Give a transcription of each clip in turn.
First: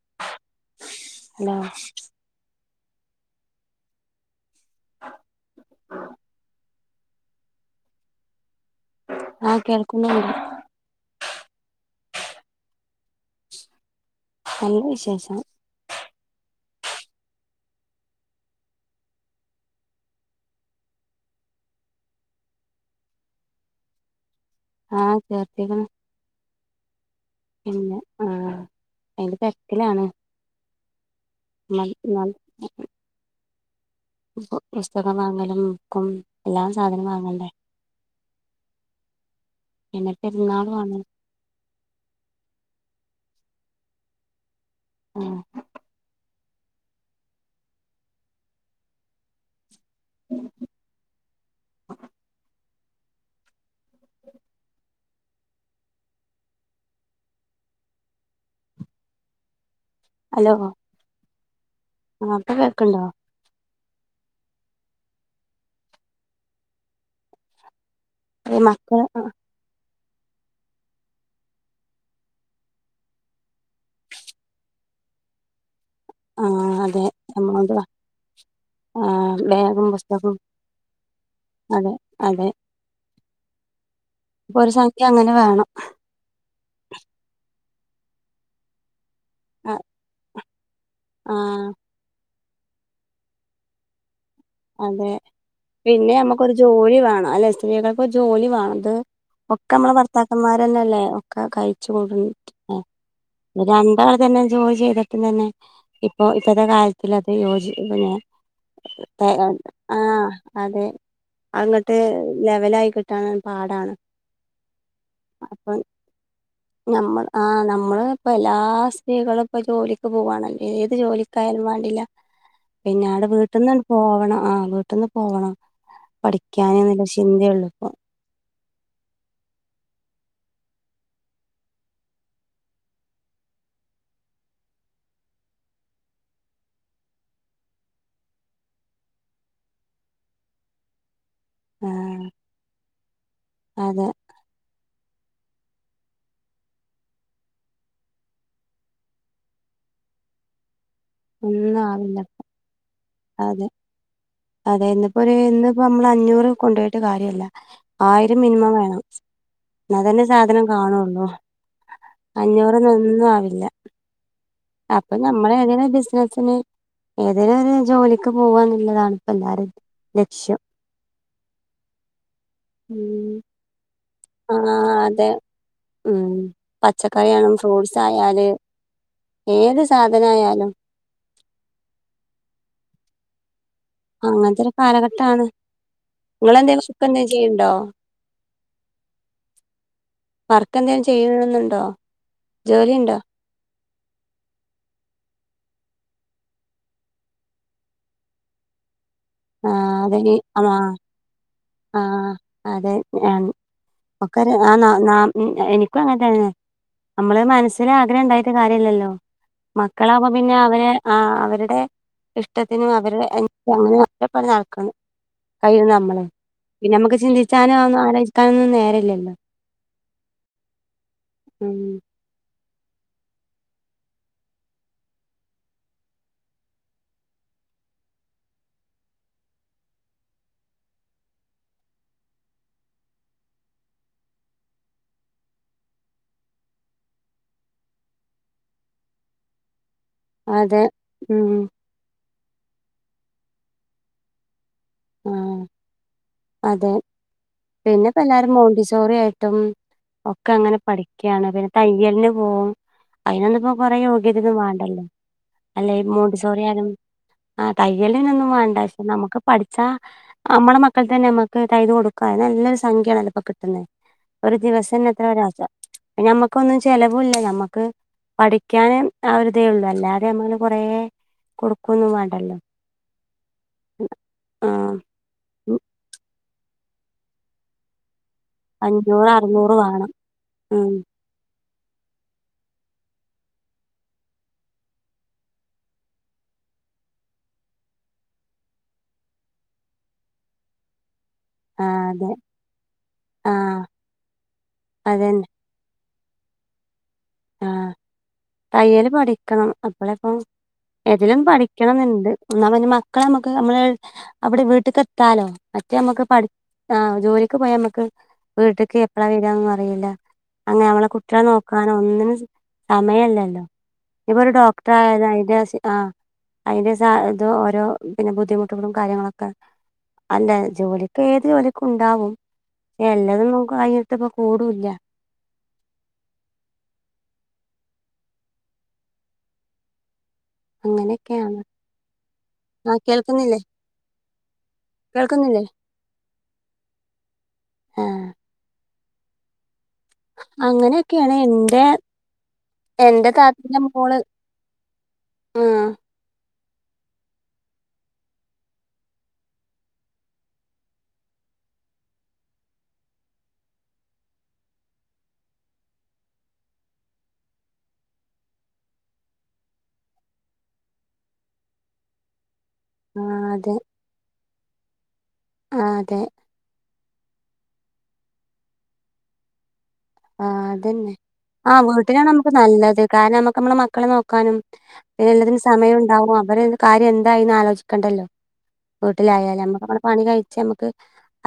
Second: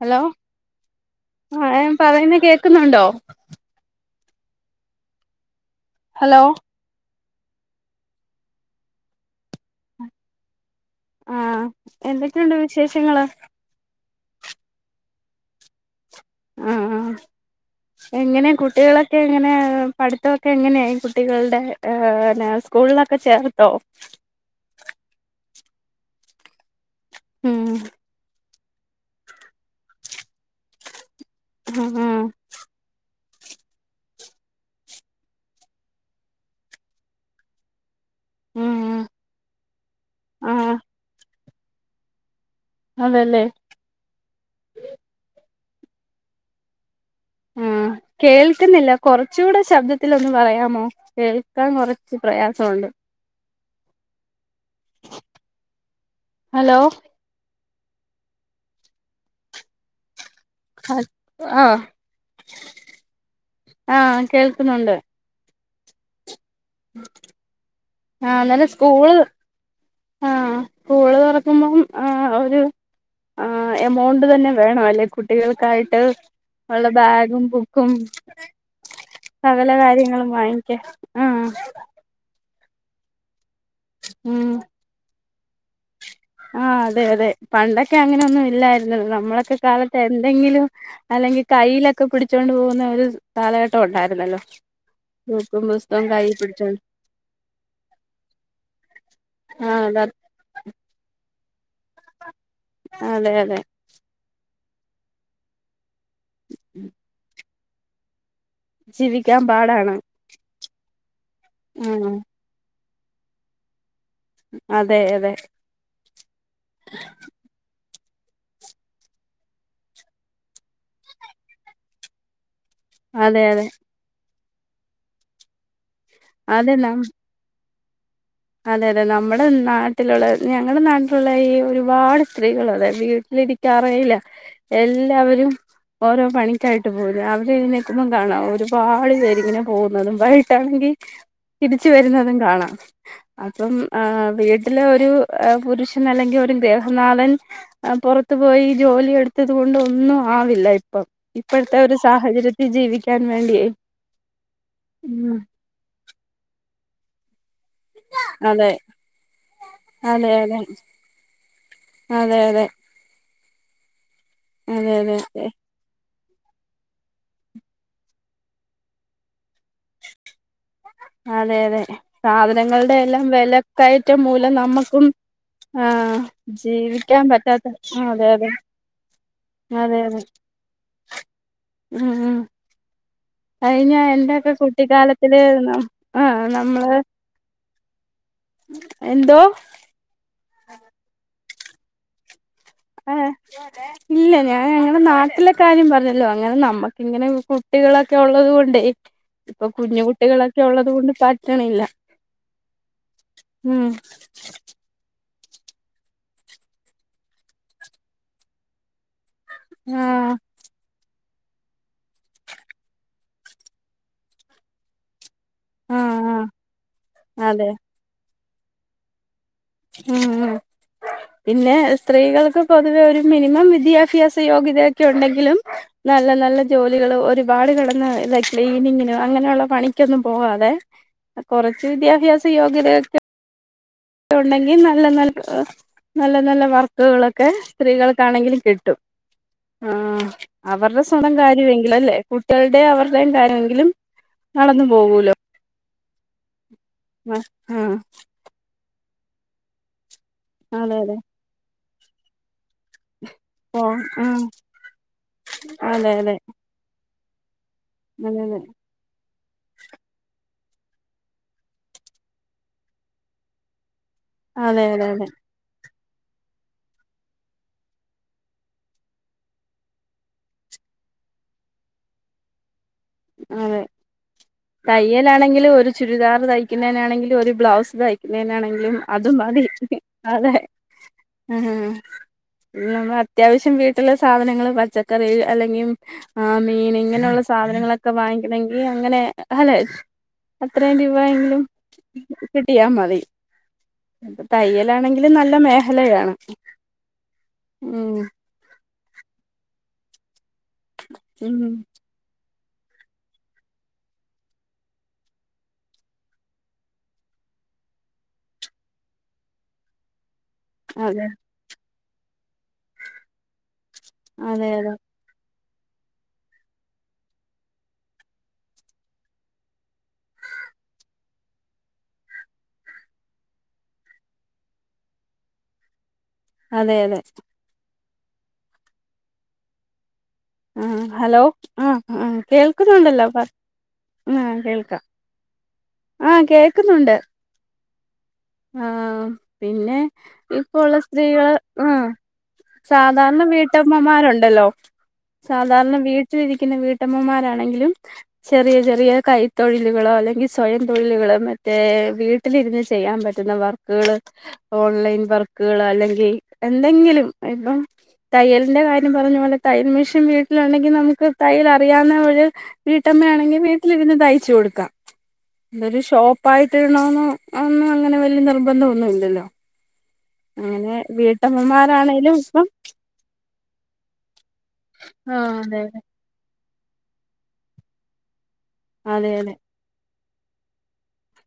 Hello hello ആ ഞാൻ പറയുന്ന കേൾക്കുന്നുണ്ടോ ഹലോ ആഹ് കേൾക്കുന്നുണ്ട് ആഹ് എന്തൊക്കെയുണ്ട് വിശേഷങ്ങള് നല്ല വിശേഷം ആഹ്ആഹ് എങ്ങനെ കുട്ടികളൊക്കെ എങ്ങനെ പഠിത്തമൊക്കെ എങ്ങനെയായി കുട്ടികളുടെ ആഹ് സ്കൂളിലൊക്കെ ചേർത്തോ ആഹ് ചേർത്തിക്കണു ഉം പിന്നെ ആഹ് അതിന്റെ തെരക്കിലാണ് ആ [unintelligible] പുസ്തകം വാങ്ങലും ബുക്കും എല്ലാം സാധനം വാങ്ങണ്ടേ. ഉം എന്നെ ആ പെരുന്നാൾ വണ [unintelligible] അതേലെ ഉം ഉം കേൾക്കുന്നില്ല കുറച്ചുകൂടെ ശബ്ദത്തില് ശബ്ദത്തിൽ ഒന്ന് പറയാമോ കേൾക്കാൻ കുറച്ച് പ്രയാസമുണ്ട് ഹലോ ഹലോ അഹ് ആഹ്. ആഹ് ഇപ്പൊ കേൾക്ക്ണ്ടോ? ആഹ് കേൾക്കുന്നുണ്ട്. ആഹ് ഈ ഇന്നലെ മക്കള് സ്കൂൾ. സ്കൂൾ തുറക്കുമ്പോ ആ ഒരു ആഹ് എമൗണ്ട് തന്നെ വേണം അല്ലെ കുട്ടികൾക്കായിട്ട്. ആഹ് അവരുടെ അതെ ബാഗും എമൗണ്ട് ബുക്കും. ആഹ് സകല ബാഗും കാര്യങ്ങളും പുസ്തകവും വാങ്ങിക്കാൻ ആഹ് അതെ അതെ ഉം ഒരു സംഖ്യ അങ്ങനെ വേണം. ആഹ് അതെ അതെ പണ്ടൊക്കെ അങ്ങനൊന്നും ഇല്ലായിരുന്നു നമ്മളൊക്കെ കാലത്ത് എന്തെങ്കിലും അല്ലെങ്കിൽ ആഹ് കൈയിലൊക്കെ പിടിച്ചോണ്ട് പോകുന്ന ഒരു കാലഘട്ടം ഉണ്ടായിരുന്നല്ലോ. അതെ. ബുക്കും പുസ്തകവും പിന്നെ കൈ നമ്മക്കൊരു പിടിച്ചോണ്ട് ജോലി വേണം അല്ലെ സ്ത്രീകൾക്ക് ജോലി വേണം ഇത് ഒക്കെ ആഹ് നമ്മള് അത ഭർത്താ ക്കൻമാരന്നല്ലേ ഒക്കെ കഴിച്ച് കൂട്ട് അതെ അതെ [unintelligible] അല തന്നെ ജോലി ചെയ്തിട്ടും തന്നെ ഇപ്പൊ ഇപ്പത്തെ കാലത്തിൽ അത് യോജി പിന്നെ ജീവിക്കാൻ പാടാണ് ആഹ് അതെ അങ്ങട്ട് ഉം ലെവൽ ആയി കിട്ടാന് പാടാണ്. അതെ അതെ. അപ്പൊ നമ്മൾ ആഹ് നമ്മൾ ഇപ്പ എല്ലാ സ്ത്രീകളും ഇപ്പൊ ജോലിക്ക് പോവാണല്ലേ ഏത് ജോലിക്കായാലും വേണ്ടില്ല. പിന്നാടെ അതെ അതെ വീട്ട്ന്ന് [unintelligible] പോവണം ആഹ് വീട്ട്ന്ന് പോണം. അതെ പഠിക്ക്യാന് ന ന്ന്ല്ല ചിന്തേയുള്ളു ഇപ്പൊ അതെ അതെ നമ്മുടെ നാട്ടിലുള്ള ഞങ്ങളുടെ നാട്ടിലുള്ള ഈ ഒരുപാട് സ്ത്രീകള് അതെ വീട്ടിലി ഇരിക്കാറേയില്ല എല്ലാവരും. ഓരോ പണിക്കായിട്ട് പോരും രാവിലെ എഴുന്നേൽക്കുമ്പം കാണാം ഒരുപാട് പേര്ങ്ങനെ പോവുന്നതും [unintelligible] ട്ടാണെങ്കി തിരിച്ച് ആഹ് വരുന്നതും കാണാം അപ്പം ആ അതെ ഇല്ല ഒരു പുരുഷൻ അല്ലെങ്കി ഒരു ഗ്രഹനാഥൻ പുറത്തു പോയി ജോലി എടുത്തത് കൊണ്ട് ഒന്നും ആവില്ല ഇപ്പം ഇപ്പഴത്തെ ഒന്നും ഒരു ആവില്ല സാഹചര്യത്തിൽ ജീവിക്കാൻ അതെ വേണ്ടിയയ് ഇപ്പൊ നമ്മള് അഞ്ഞൂറ് കൊണ്ടോയിട്ട് കാര്യല്ല ആയിരം അതെ മിനിമം വേണം എന്നാ തന്നെ അതെ അതെ സാധനം കാണുള്ളൂ അതെ അതെ അഞ്ഞൂറ് ഇന്നൊന്നും ആവില്ല അതെ അതെ അപ്പൊ അതെ നമ്മള ഏതങ്കിലും ബിസിനസിന് ഏതേകിലും ഒരു ജോലിക്ക് പോവാന്ന്ല്ലതാണ് ഇപ്പോ എല്ലാരിം ലക്ഷ്യം അതെ അതെ സാധനങ്ങളുടെ എല്ലാം ഉം. വെലക്കയറ്റം മൂലം ആഹ് നമ്മക്കും അതെ ആഹ് ഉം ജീവിക്കാൻ പച്ചക്കറിയായാലും പറ്റാത്ത ഫ്രൂട്ട്സ് അതെ ആയാല് അതെ ഏത് അതെ അതെ സാധനയാലും ഉം ഉം കഴിഞ്ഞ എന്റെക്കെ അങ്ങനത്തെ ഒരു കുട്ടിക്കാലത്തില് കാലഘട്ടാണ്. ന ആ നിങ്ങളെന്തേലും നമ്മള് വർക്ക് എന്തേലും ചെയ്യണ്ടോ? എന്തോ വർക്ക് എന്തെങ്കിലും ചെയ്യണെന്നുണ്ടോ ജോലി ഉണ്ടോ [inaudible] അതെ ഇല്ല ഞാൻ അങ്ങനെ നാട്ടിലെ കാര്യം പറഞ്ഞല്ലോ അങ്ങനെ നമ്മക്ക്ങ്ങനെ കുട്ടികളൊക്കെ ഉള്ളത് കൊണ്ടേ ഇപ്പൊ ആഹ് കുഞ്ഞു അതെ കുട്ടികളൊക്കെ ഉള്ളത് ആഹ് കൊണ്ട് താൻ ആഹ് അതെ [unintelligible] ഉം ഒക്കെ [unintelligible] എനി ഒക്കെ അങ്ങൻത്തെന്നെ നമ്മള് മനസ്സിൽ ആഗ്രഹം ഉണ്ടായിട്ട് കാര്യം ഇല്ലല്ലോ ആ മക്കളവുമ്പോ പിന്നെ അവരെ ആ അവരുടെ ഇഷ്ടത്തിനു അവര് അങ്ങന ഓലെപ്പം നട ക്കണം അയിന് ആ നമ്മളെ ആ പിന്നെ നമ്മക്ക് അതെ ചിന്തിച്ചാനന്നും ആലോചിക്കാനൊന്നും നേരല്ലല്ലോ ഉം ഉം പിന്നെ സ് സ്ത്രീകൾക്ക് പൊതുവെ ഒരു മിനിമം വിദ്യാഭ്യാസ യോഗ്യതയൊക്കെ ഉണ്ടെങ്കിലും നല്ല നല്ല ജോലികള് ഒരുപാട് കിടന്ന് ക്ലീനിങ്ങിന് അങ്ങനെയുള്ള പണിക്കൊന്നും പോവാതെ കുറച്ച് വിദ്യാഭ്യാസ യോഗ്യത ഒക്കെ ഉണ്ടെങ്കിൽ നല്ല നല്ല നല്ല നല്ല വർക്കുകളൊക്കെ സ്ത്രീകൾക്കാണെങ്കിലും കിട്ടും ആഹ് അതെ അവരുടെ സ്വന്തം ഉം കാര്യമെങ്കിലും അല്ലെ കുട്ടികളുടെയും അവരുടെയും കാര്യമെങ്കിലും നടന്നു പോകും ആഹ് അതെ ആ പിന്നെ ഇപ്പം എല്ലാരും മോണ്ടി സോറി ആയിട്ടും ഒക്കെ അങ്ങനെ അതെ അതെ പഠിക്കയാണ് പിന്നെ തയ്യലിന് പോവും അയ്നൊന്നും ഇപ്പോ പോ കൊറെ ആ യോഗ്യത ഒന്നും വേണ്ടല്ലോ അല്ലേ അതെ അതെ മോണ്ടിസോറി ആക ആ അതെ തയ്യലിനൊന്നും അതെ വേണ്ട പക്ഷെ നമുക്ക് പഠ ച്ചാ നമ്മുടെ മക്കൾ തന്നെ നമ്മുക്ക് തൈത് കൊടുക്ക നല്ലൊരു സംഖ്യ ആണല്ലപ്പോ കിട്ടുന്നത് ഒരു അതെ ദിവസം തന്നെ അതെ എത്ര അതെ [unintelligible] നമ്മക്കൊന്നും ചിലവുല്ല നമ്മക്ക് പഠിക്കാന് ആ ഒരു ഇതേ ഉള്ളു അല്ലാതെ നമ്മൾ കൊറേ കൊടുക്കൊന്നും വേണ്ടല്ലോ അതെ ആഹ് തയ്യലാണെങ്കിലും ഒരു ചുരിദാർ തയ്ക്കുന്നതിനാണെങ്കിലും ഒരു ബ്ലൗസ് തയ്ക്കു നാണെങ്കിലും അഞ്ഞൂറ് അതും മതി അറുന്നൂറ് വേണം അതെ ഉം നമ്മൾ അത്യാവശ്യം വീട്ടിലുള്ള സാധനങ്ങള് പച്ചക്കറി അല്ലെങ്കിൽ ആ മീൻ ഇങ്ങനെയുള്ള സാധനങ്ങളൊക്കെ വാങ്ങിക്കണങ്കിൽ അങ്ങനെ അലെ അത്രയും രൂപ എങ്കിലും ആഹ് അതെ കിട്ടിയാൽ മതി ആഹ് അപ്പ തയ്യലാണെങ്കിലും അതന്നെ നല്ല മേഖലയാണ് ഉം തയ്യൽ പഠിക്കണം അപ്പളേ ഇപ്പ ഏതെങ്കിലും ഉം പഠിക്കണം എന്നുണ്ട് ന്നാ പിന്നെ മക്കളെ നമ്മുക്ക് നമ്മള് അവിടെ വീട്ട്ക്കെത്താലോ മറ്റേ നമ്മുക്ക് പഠി ആഹ് ജോലിക്ക് പോയാമ്മക്ക് വീട്ട്ക്ക് എപ്പളാ വരാന്നോന്നും അറീല്ല അങ്ങനെ അമ്മളെ അതെ കുട്ടികളെ നോക്കാനൊ ഒന്നിനു സ സമയല്ലല്ലോ ഇനിപ്പോ ഒരു അതെ അതെ ഡോക്ട്രായാലും അയ്ന്റെ സ് ആഹ് അയ്ന്റെ സ ഇത് ഓരോ പിന്നെ ബുദ്ധിമുട്ടുകളും കാര്യങ്ങളൊക്കെ അല്ല ജോലിക്കേത് ജോലിക്കുണ്ടാവും എല്ലതൊന്നും കഴിഞ്ഞിട്ടിപ്പം കൂടൂല്ല അതെ അതെ ആഹ് ഹലോ അങ്ങനെയൊക്കെയാണ്. ആഹ് ആഹ് ആഹ് കേൾക്കുന്നുണ്ടല്ലോ പറ കേൾക്കുന്നില്ലേ ആഹ് കേൾക്കാം കേൾക്കുന്നില്ലേ ആഹ് കേൾക്കുന്നുണ്ട് ആഹ് ആഹ് പിന്നെ ഇപ്പോ ഉള്ള അങ്ങനെയൊക്കെയാണ് സ്ത്രീകള് എന്റെ ഉം എന്റെ സാധാരണ താത്തന്റെ മോള് വീട്ടമ്മമാരുണ്ടല്ലോ ആഹ് സാധാരണ വീ ട്ടിലിരിക്കുന്ന വീട്ടമ്മമാരാണെങ്കിലും ചെറിയ ചെറിയ കൈത്തൊഴിലുകളോ അല്ലെങ്കി സ്വയം തൊഴിലുകളോ മറ്റേ വീട്ടിലിരുന്ന് ചെയ്യാൻ പറ്റ് റ്റുന്ന വർക്ക്ള് ഓൺലൈൻ വർക്കള് അല്ലെങ്കി എന്തെങ്കിലും ഇപ്പം തയ്യലിന്റെ കാര്യം പറഞ്ഞ പോലെ തയ്യൽ മെഷീൻ വീട്ടിലുണ്ടെങ്കിൽ നമുക്ക് തയ്യൽ അറിയാവുന്ന ഒരു ആഹ് വീട്ടമ്മയാണെങ്കിൽ അതെ വീട്ടിലിരുന്ന് തയ്ച്ചു കൊടുക്കാം ആഹ് ഇതോരു അതെ ഷോ പ്പായിട്ടിടണമെന്നോ ഒന്നുഅങ്ങനെ വല്ല്യ നിർബന്ധഒന്നു ഇല്ലല്ലോ? ആഹ് അങ്ങനെ അതന്നെ ആഹ് വീട്ടമ്മമാരാണേലും വീട്ടിലാണമ്മക്ക് ഇപ്പം നല്ലത് കാരണം നമ്മക്അമ്മളെ മക്കള നോക്കാനും ആഹ് എല്ലത്തിനും അതെ സമയ അതെ ഉണ്ടാവും അവരെ കാര്യ എന്തായിന്നാ അലോചിക്കണ്ടല്ലോ അതെ അതെ വീട്ടിലായാല് അമ്മക്കഅ പണി കഴിച്ച് അമ്മക്ക്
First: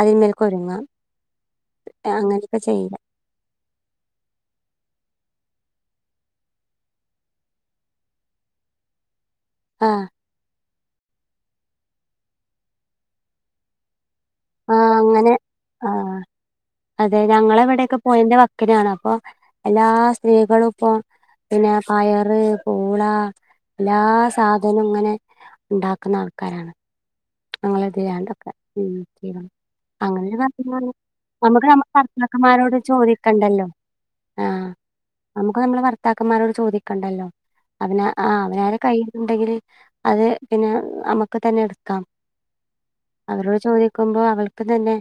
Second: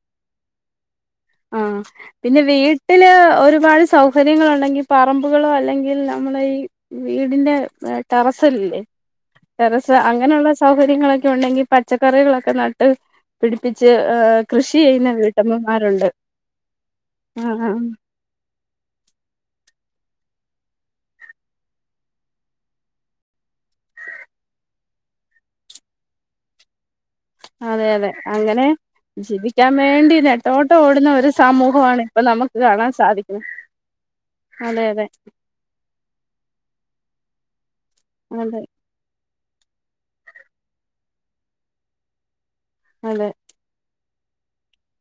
അതിന്മേൽക്കൊരുങ്ങാം ആഹ് പിന്നെ വീട്ടില് ഒരുപാട് സൗ സൗകര്യങ്ങളുണ്ടെങ്കിൽ പറമ്പുകളോ അല്ലെങ്കിൽ നമ്മള ഈ വീടിന്റെ ടെറസ്സ്ലല്ലേ ടെറസ് ആഹ് അങ്ങനെള്ള സൗകര്യങ്ങളൊക്കെ ഉണ്ടെങ്കി പച്ചക്കറികളൊക്കെ നട്ട് പിടിപ്പിച്ച് കൃഷി ആഹ് ചെയ്യുന്ന അങ്ങനെ വീട്ടമ്മമാരുണ്ട് ആഹ് അതെ ആഹ് ഞങ്ങളെവടെയ്ക്കെ പോയന്റെ വക്കിനാണ് അപ്പൊ എല്ലാ സ്ത്രീകളുപ്പോ പിന്നെ പയറ് പൂള എല്ലാ സാധനങ്ങളും ഇങ്ങനെ ണ്ടാക്ക്ണ അൾക്കാരാണ് അതെ അതെ അങ്ങനെ ഉം ചെയ്യണം ജീവിക്കാവേണ്ടി അങ്ങനെ നെട്ടോട്ടം പറഞ്ഞാല് ഓടുന്ന ഒരു നമുക്ക് നമ്മുടെ സമൂഹമാണ് പ്പം നമുക്ക് ഭർത്താക്കന്മാരോട് കാണാൻ സാധിക്കും ചോദിക്കണ്ടല്ലോ. അതെ അതെ അപ്പമ്മളെ ഭർത്താക്കന്മാരോട് ചോദിക്കണ്ടല്ലോ അതിന ആഹ് അതെ അവനരെ കയ്യില്ണ്ടെങ്കി അത് പിന്നെ അമ്മക്ക് തന്നെഇട്ക്കാം ആണ് അവരോട് ചോദിക്കുമ്പോ അവൾക്ക് തന്നെ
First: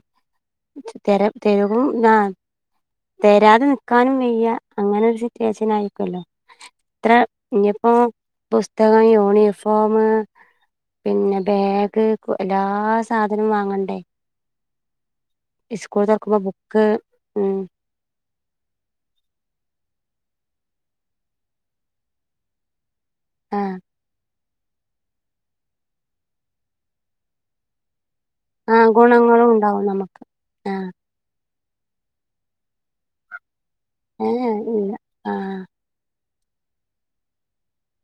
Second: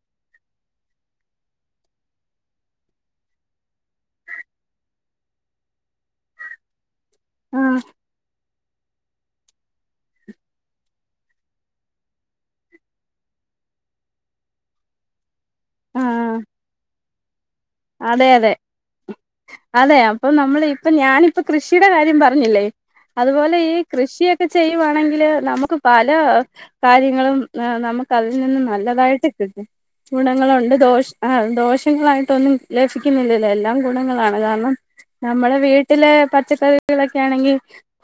തെര തെര് വും ഞാ തെരാതെ നിക്കാനും വെയ്യ അങ്ങനരു സിറ്റിവേസ്ഷനായിരിക്കുവല്ലോ ത്ര ആഹ് ഞ്പ്പോ പുസ്തകം യൂണിഫോം പിന്നെ ബേ ക്ക് ഇപ്പോ എല്ലാസാധനും വാങ്ങണ്ടേ ഈ സ്കൂൾ തോർക്കുമ്പ ആഹ് ബുക്ക് ഉം അതെ അതെ ഇ അതേ അപ്പം നമ്മള് ഇപ്പം ഞാനിപ്പം കൃഷീടെ കാര്യം പറഞ്ഞില്ലേ? അത്പോലെ ആ ഈ കൃഷിയ ക്ക ചെയ്യുവാണെങ്കിൽ നമുക്ക് പല കാര്യങ്ങളും ആഹ് നമുക്ക് ട്ടതിൽ നിന്നും ആഹ് നല്ലതായിട്ട് ഗുണങ്ങളും കിട്ടും ഉണ്ടാവും നമുക്ക് ഗുണങ്ങളുണ്ട് ആഹ് ദോശ് ആഹ് ദോഷങ്ങളായിട്ടൊന്നും ലഫിക്കുന്നില്ലല്ലോ എല്ലാം ഗുണങ്ങളാണ് ഏഹ് കാരണം ഇല്ല നമ്മളെ ആഹ് വീട്ടിലേ പച്ചക്കറികളൊക്കെ ആണെങ്കി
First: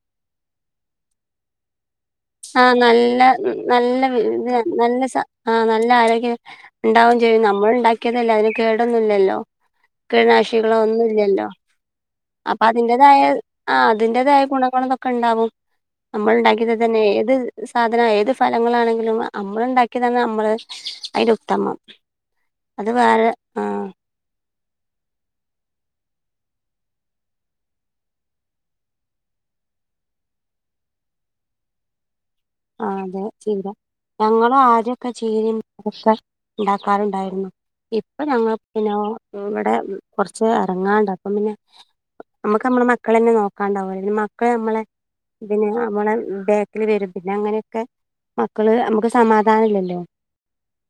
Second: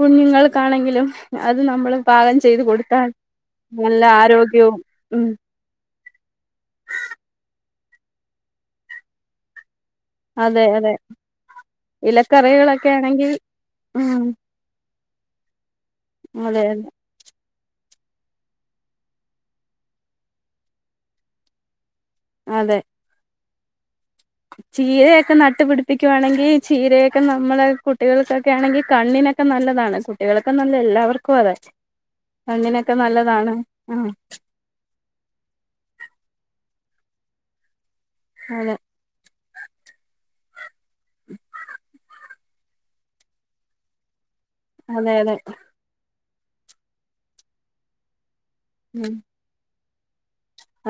കുഞ്ഞുങ്ങൾക്കാണെങ്കിലും അത് നമ്മള് പാകം ചെയ്ത് ആഹ് കൊടുത്താൽ നല്ല മം നല്ല നല്ലവിത് ആരോഗ്യവും നല്ല സ ഉം ആഹ് നല്ല ആരോഗ്യം ഉണ്ടാവുചെയ്യും നമ്മള് ഉണ്ടാക്കിയതല്ലേ അയ്ന് കേടൊന്നുല്ലല്ലോ അതെ കീടനാശിനികളോ അതെ ഒന്നും ഇല്ലല്ലോ അപ്പൊ ഇലക്കറികളൊക്കെ അതിൻ്റെതായ, ആണെങ്കിൽ ആഹ് ഉം അതിൻ്റെതായ ഗുണങ്ങളൊക്കെ ഉണ്ടാവും നമ്മൾ അതെ ഉണ്ടാക്കി അതെ ഏത് സാധനാ, ഏത് ഫലങ്ങളാണെങ്കിലും നമ്മള് ഉണ്ടാക്കിയതാണ് നമ്മള് അതിനുത്തമം. അതെ അത് വേറെ ആഹ് ചീരയൊക്കെ നട്ടുപിടിപ്പിക്കുവാണെങ്കിൽ, ചീരയൊക്കെ നമ്മളെ കുട്ടികൾക്കൊക്കെ ആണെങ്കിൽ കണ്ണിനൊക്കെ നല്ലതാണ്. കുട്ടികൾക്ക് എന്നല്ല എല്ലാവർക്കും അതെ കണ്ണിനൊക്കെ ആഹ് അതെ നല്ലതാണ് ചീരാ. ആഹ് ഞങ്ങളും ആദ്യം ചീരയൊക്കെ ഉണ്ടാക്കാറുണ്ടായിരുന്നു. ഇപ്പൊ ഞങ്ങൾ അതെ പിന്നെ ഇവിടെ കൊറച്ച് ഇറങ്ങാണ്ട്, അപ്പം പിന്നെ നമുക്ക് നമ്മളെ മക്കളെ തന്നെ നോക്കാണ്ടാവു മക്കള് നമ്മളെ, അതെ അതെ പിന്നെ നമ്മളെ ബാക്കിൽ വരും. പിന്നെ അങ്ങനെയൊക്കെ മക്കള് നമുക്ക് ഉം സമാധാനം ഇല്ലല്ലോ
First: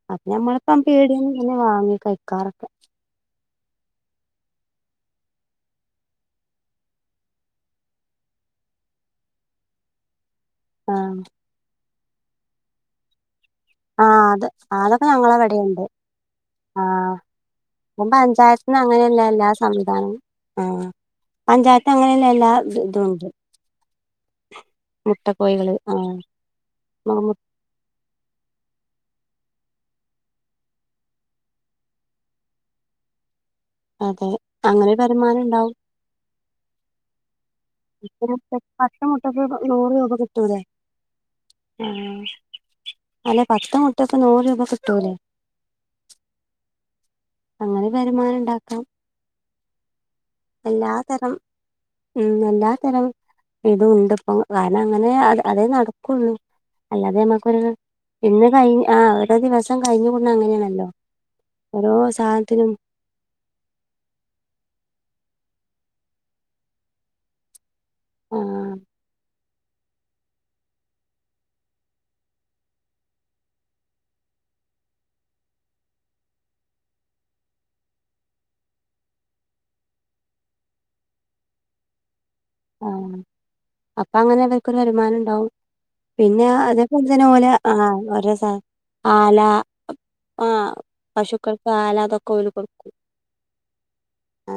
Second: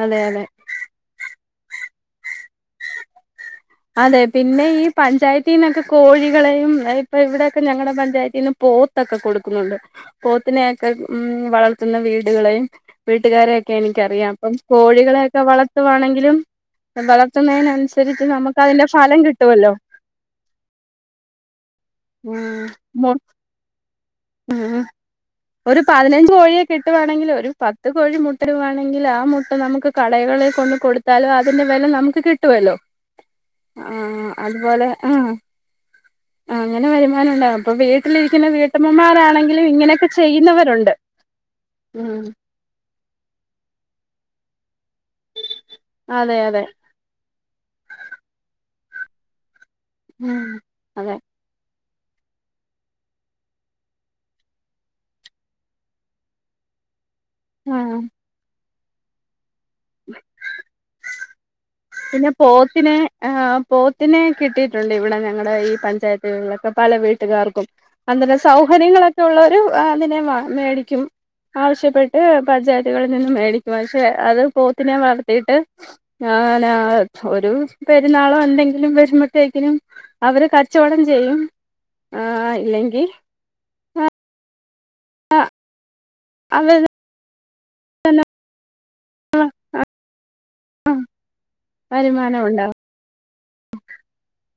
അതെ അപ്പം അതെ നമ്മൾ ഇപ്പ പീടിയേന്ന് തന്നെ വാങ്ങി കഴിക്കാറൊക്കെ അതെ പിന്നെ ഈ പഞ്ചായത്തിന്നൊക്കെ കോഴികളെയും ഇപ്പൊ ഇവിടൊ ക്കെ ഞങ്ങളുടെ പഞ്ചായത്തിൽ നിന്ന് പോ ത്തൊക്കെ കൊടുക്കുന്നുണ്ട് പോത്തിനെയൊക്കെ ആഹ് വളർത്തുന്ന വീടുകളെയും വീട്ടുകാരെയൊക്കെ ആഹ് എനിക്കറിയാം അത് അപ്പം അതൊക്കെ കോഴികളെയൊക്കെ ഞങ്ങളവിടെയുണ്ട് വളർത്തുവാണെങ്കിലും വളർത്തുന്നതിനന്നുസരിച്ച് നമുക്ക് ഇവിടെ അതിന്റെ അങ്ങനെയൊന്നു ഫലം അല്ല എല്ലാം കിട്ടുവല്ലോ സ്വന്തമാണ് പഞ്ചായത്ത് അങ്ങനെയല്ല ഉം എല്ലാ ഇതും മു ഉണ്ട് മുട്ട കോഴികള് ഒരു പതിനഞ്ച് കോഴിയൊക്കെ കിട്ടുവാണെങ്കിൽ ആഹ് ഒരു പത്ത് കോഴി മുട്ട ഇടുവാണെങ്കിലും ആ മുട്ട നമുക്ക് കടകളിൽ കൊണ്ട് കൊടുത്താലും അതിന്റെ വില നമുക്ക് കിട്ടുല്ലോ അതെ ആഹ അതുപോലെ അങ്ങനെ ഒരു ആ വരുമാനം ഉണ്ടാവും ആ അങ്ങനെ വരുമാനം ഉണ്ടാവും അപ്പം ഇപ്പൊ വീട്ടിരിക്കുന്ന പ- വീട്ടമ്മ പത്ത് മുട്ടക്ക് ഇപ്പം നൂറ് രൂപ കിട്ടൂലേ ഏ ഉം അല്ല പത്ത് മുട്ട ഇപ്പം നൂറ് രൂപ കിട്ടൂലേ അതെ അതെ അങ്ങനെ വരുമാനം ഇണ്ടാക്കാം ഉം അതെ എല്ലാതരം ഉം എല്ലാതരം ഇത് ഉണ്ട് ഇപ്പൊ കാരണം അങ്ങനെ അത് അതേ നടക്കുള്ളൂ അല്ലാതെ ഞമ്മക്ക് ആ ഇന്ന് കഴിഞ്ഞ് ആ ഒരോ ദിവസം കഴിഞ്ഞ് കൂടുന്നത് അങ്ങനെയാണല്ലോ ഓരോ പിന്നെ സാധനത്തിനും പോത്തിനെ ആ പോത്തിനെ കിട്ടിയിട്ടുണ്ട് ഇവിടെ ഞങ്ങളുടെ ഈ പഞ്ചായത്തുകളിലൊക്കെ പല വീട്ടുകാർക്കും അത ആ എന്താന്നറിയോ സൗകര്യങ്ങളൊക്കെ ഉള്ളവര് അതിനെ മേടിക്കും ആവശ്യപ്പെട്ട് പഞ്ചായത്തുകളിൽ നിന്നും മേടിക്കും പക്ഷെ അത് പോത്തിനെ വളർത്തിയിട്ട് ഒരു പെരുന്നാളോ എന്തെങ്കിലും വരുമ്പത്തേക്കിനും അവര് കച്ചവടം ചെയ്യും ആ ആ ഇല്ലെങ്കി അപ്പൊ അങ്ങനെ അവർക്കൊരു വരുമാനം ഉണ്ടാവും പിന്നെ അവര് അതേപോലെ തന്നെ ഓല ആ ഓരോ സാധനം ആല ആ പശുക്കൾക്ക് ആല അതൊക്കെ വരുമാനം ഓല് ഉണ്ടാവും കൊടുക്കും ആ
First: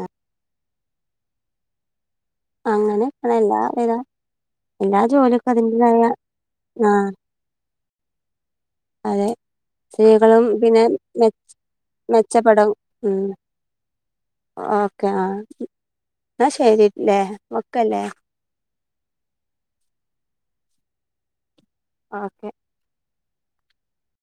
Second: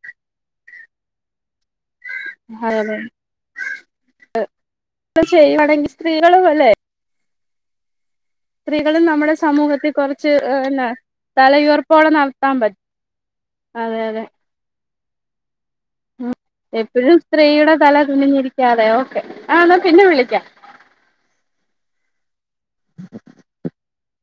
അതെ അങ്ങനെ ആ എല്ലാ എല്ലാ ജോലിയൊക്കും ചെയ്യുവാണെങ്കിൽ അതിന്റേതായ സ്ത്രീകളും അല്ലേ ആ സ്ത്രീകളും നമ്മുടെ സമൂഹത്തിൽ കുറച്ച് സ്ത്രീകളും പിന്നെ പിന്ന മെ തലയുറപ്പോടെ നടത്താൻ മെച്ചപ്പെടും പറ്റും ഉം അതെ അതെ ഓക്കെ ആ എപ്പോഴും സ്ത്രീയുടെ തല കുനിഞ്ഞിരിക്കാതെ ഓക്കെ ആണോ പിന്നെ വിളിക്കാം ഓക്കെ [inaudible]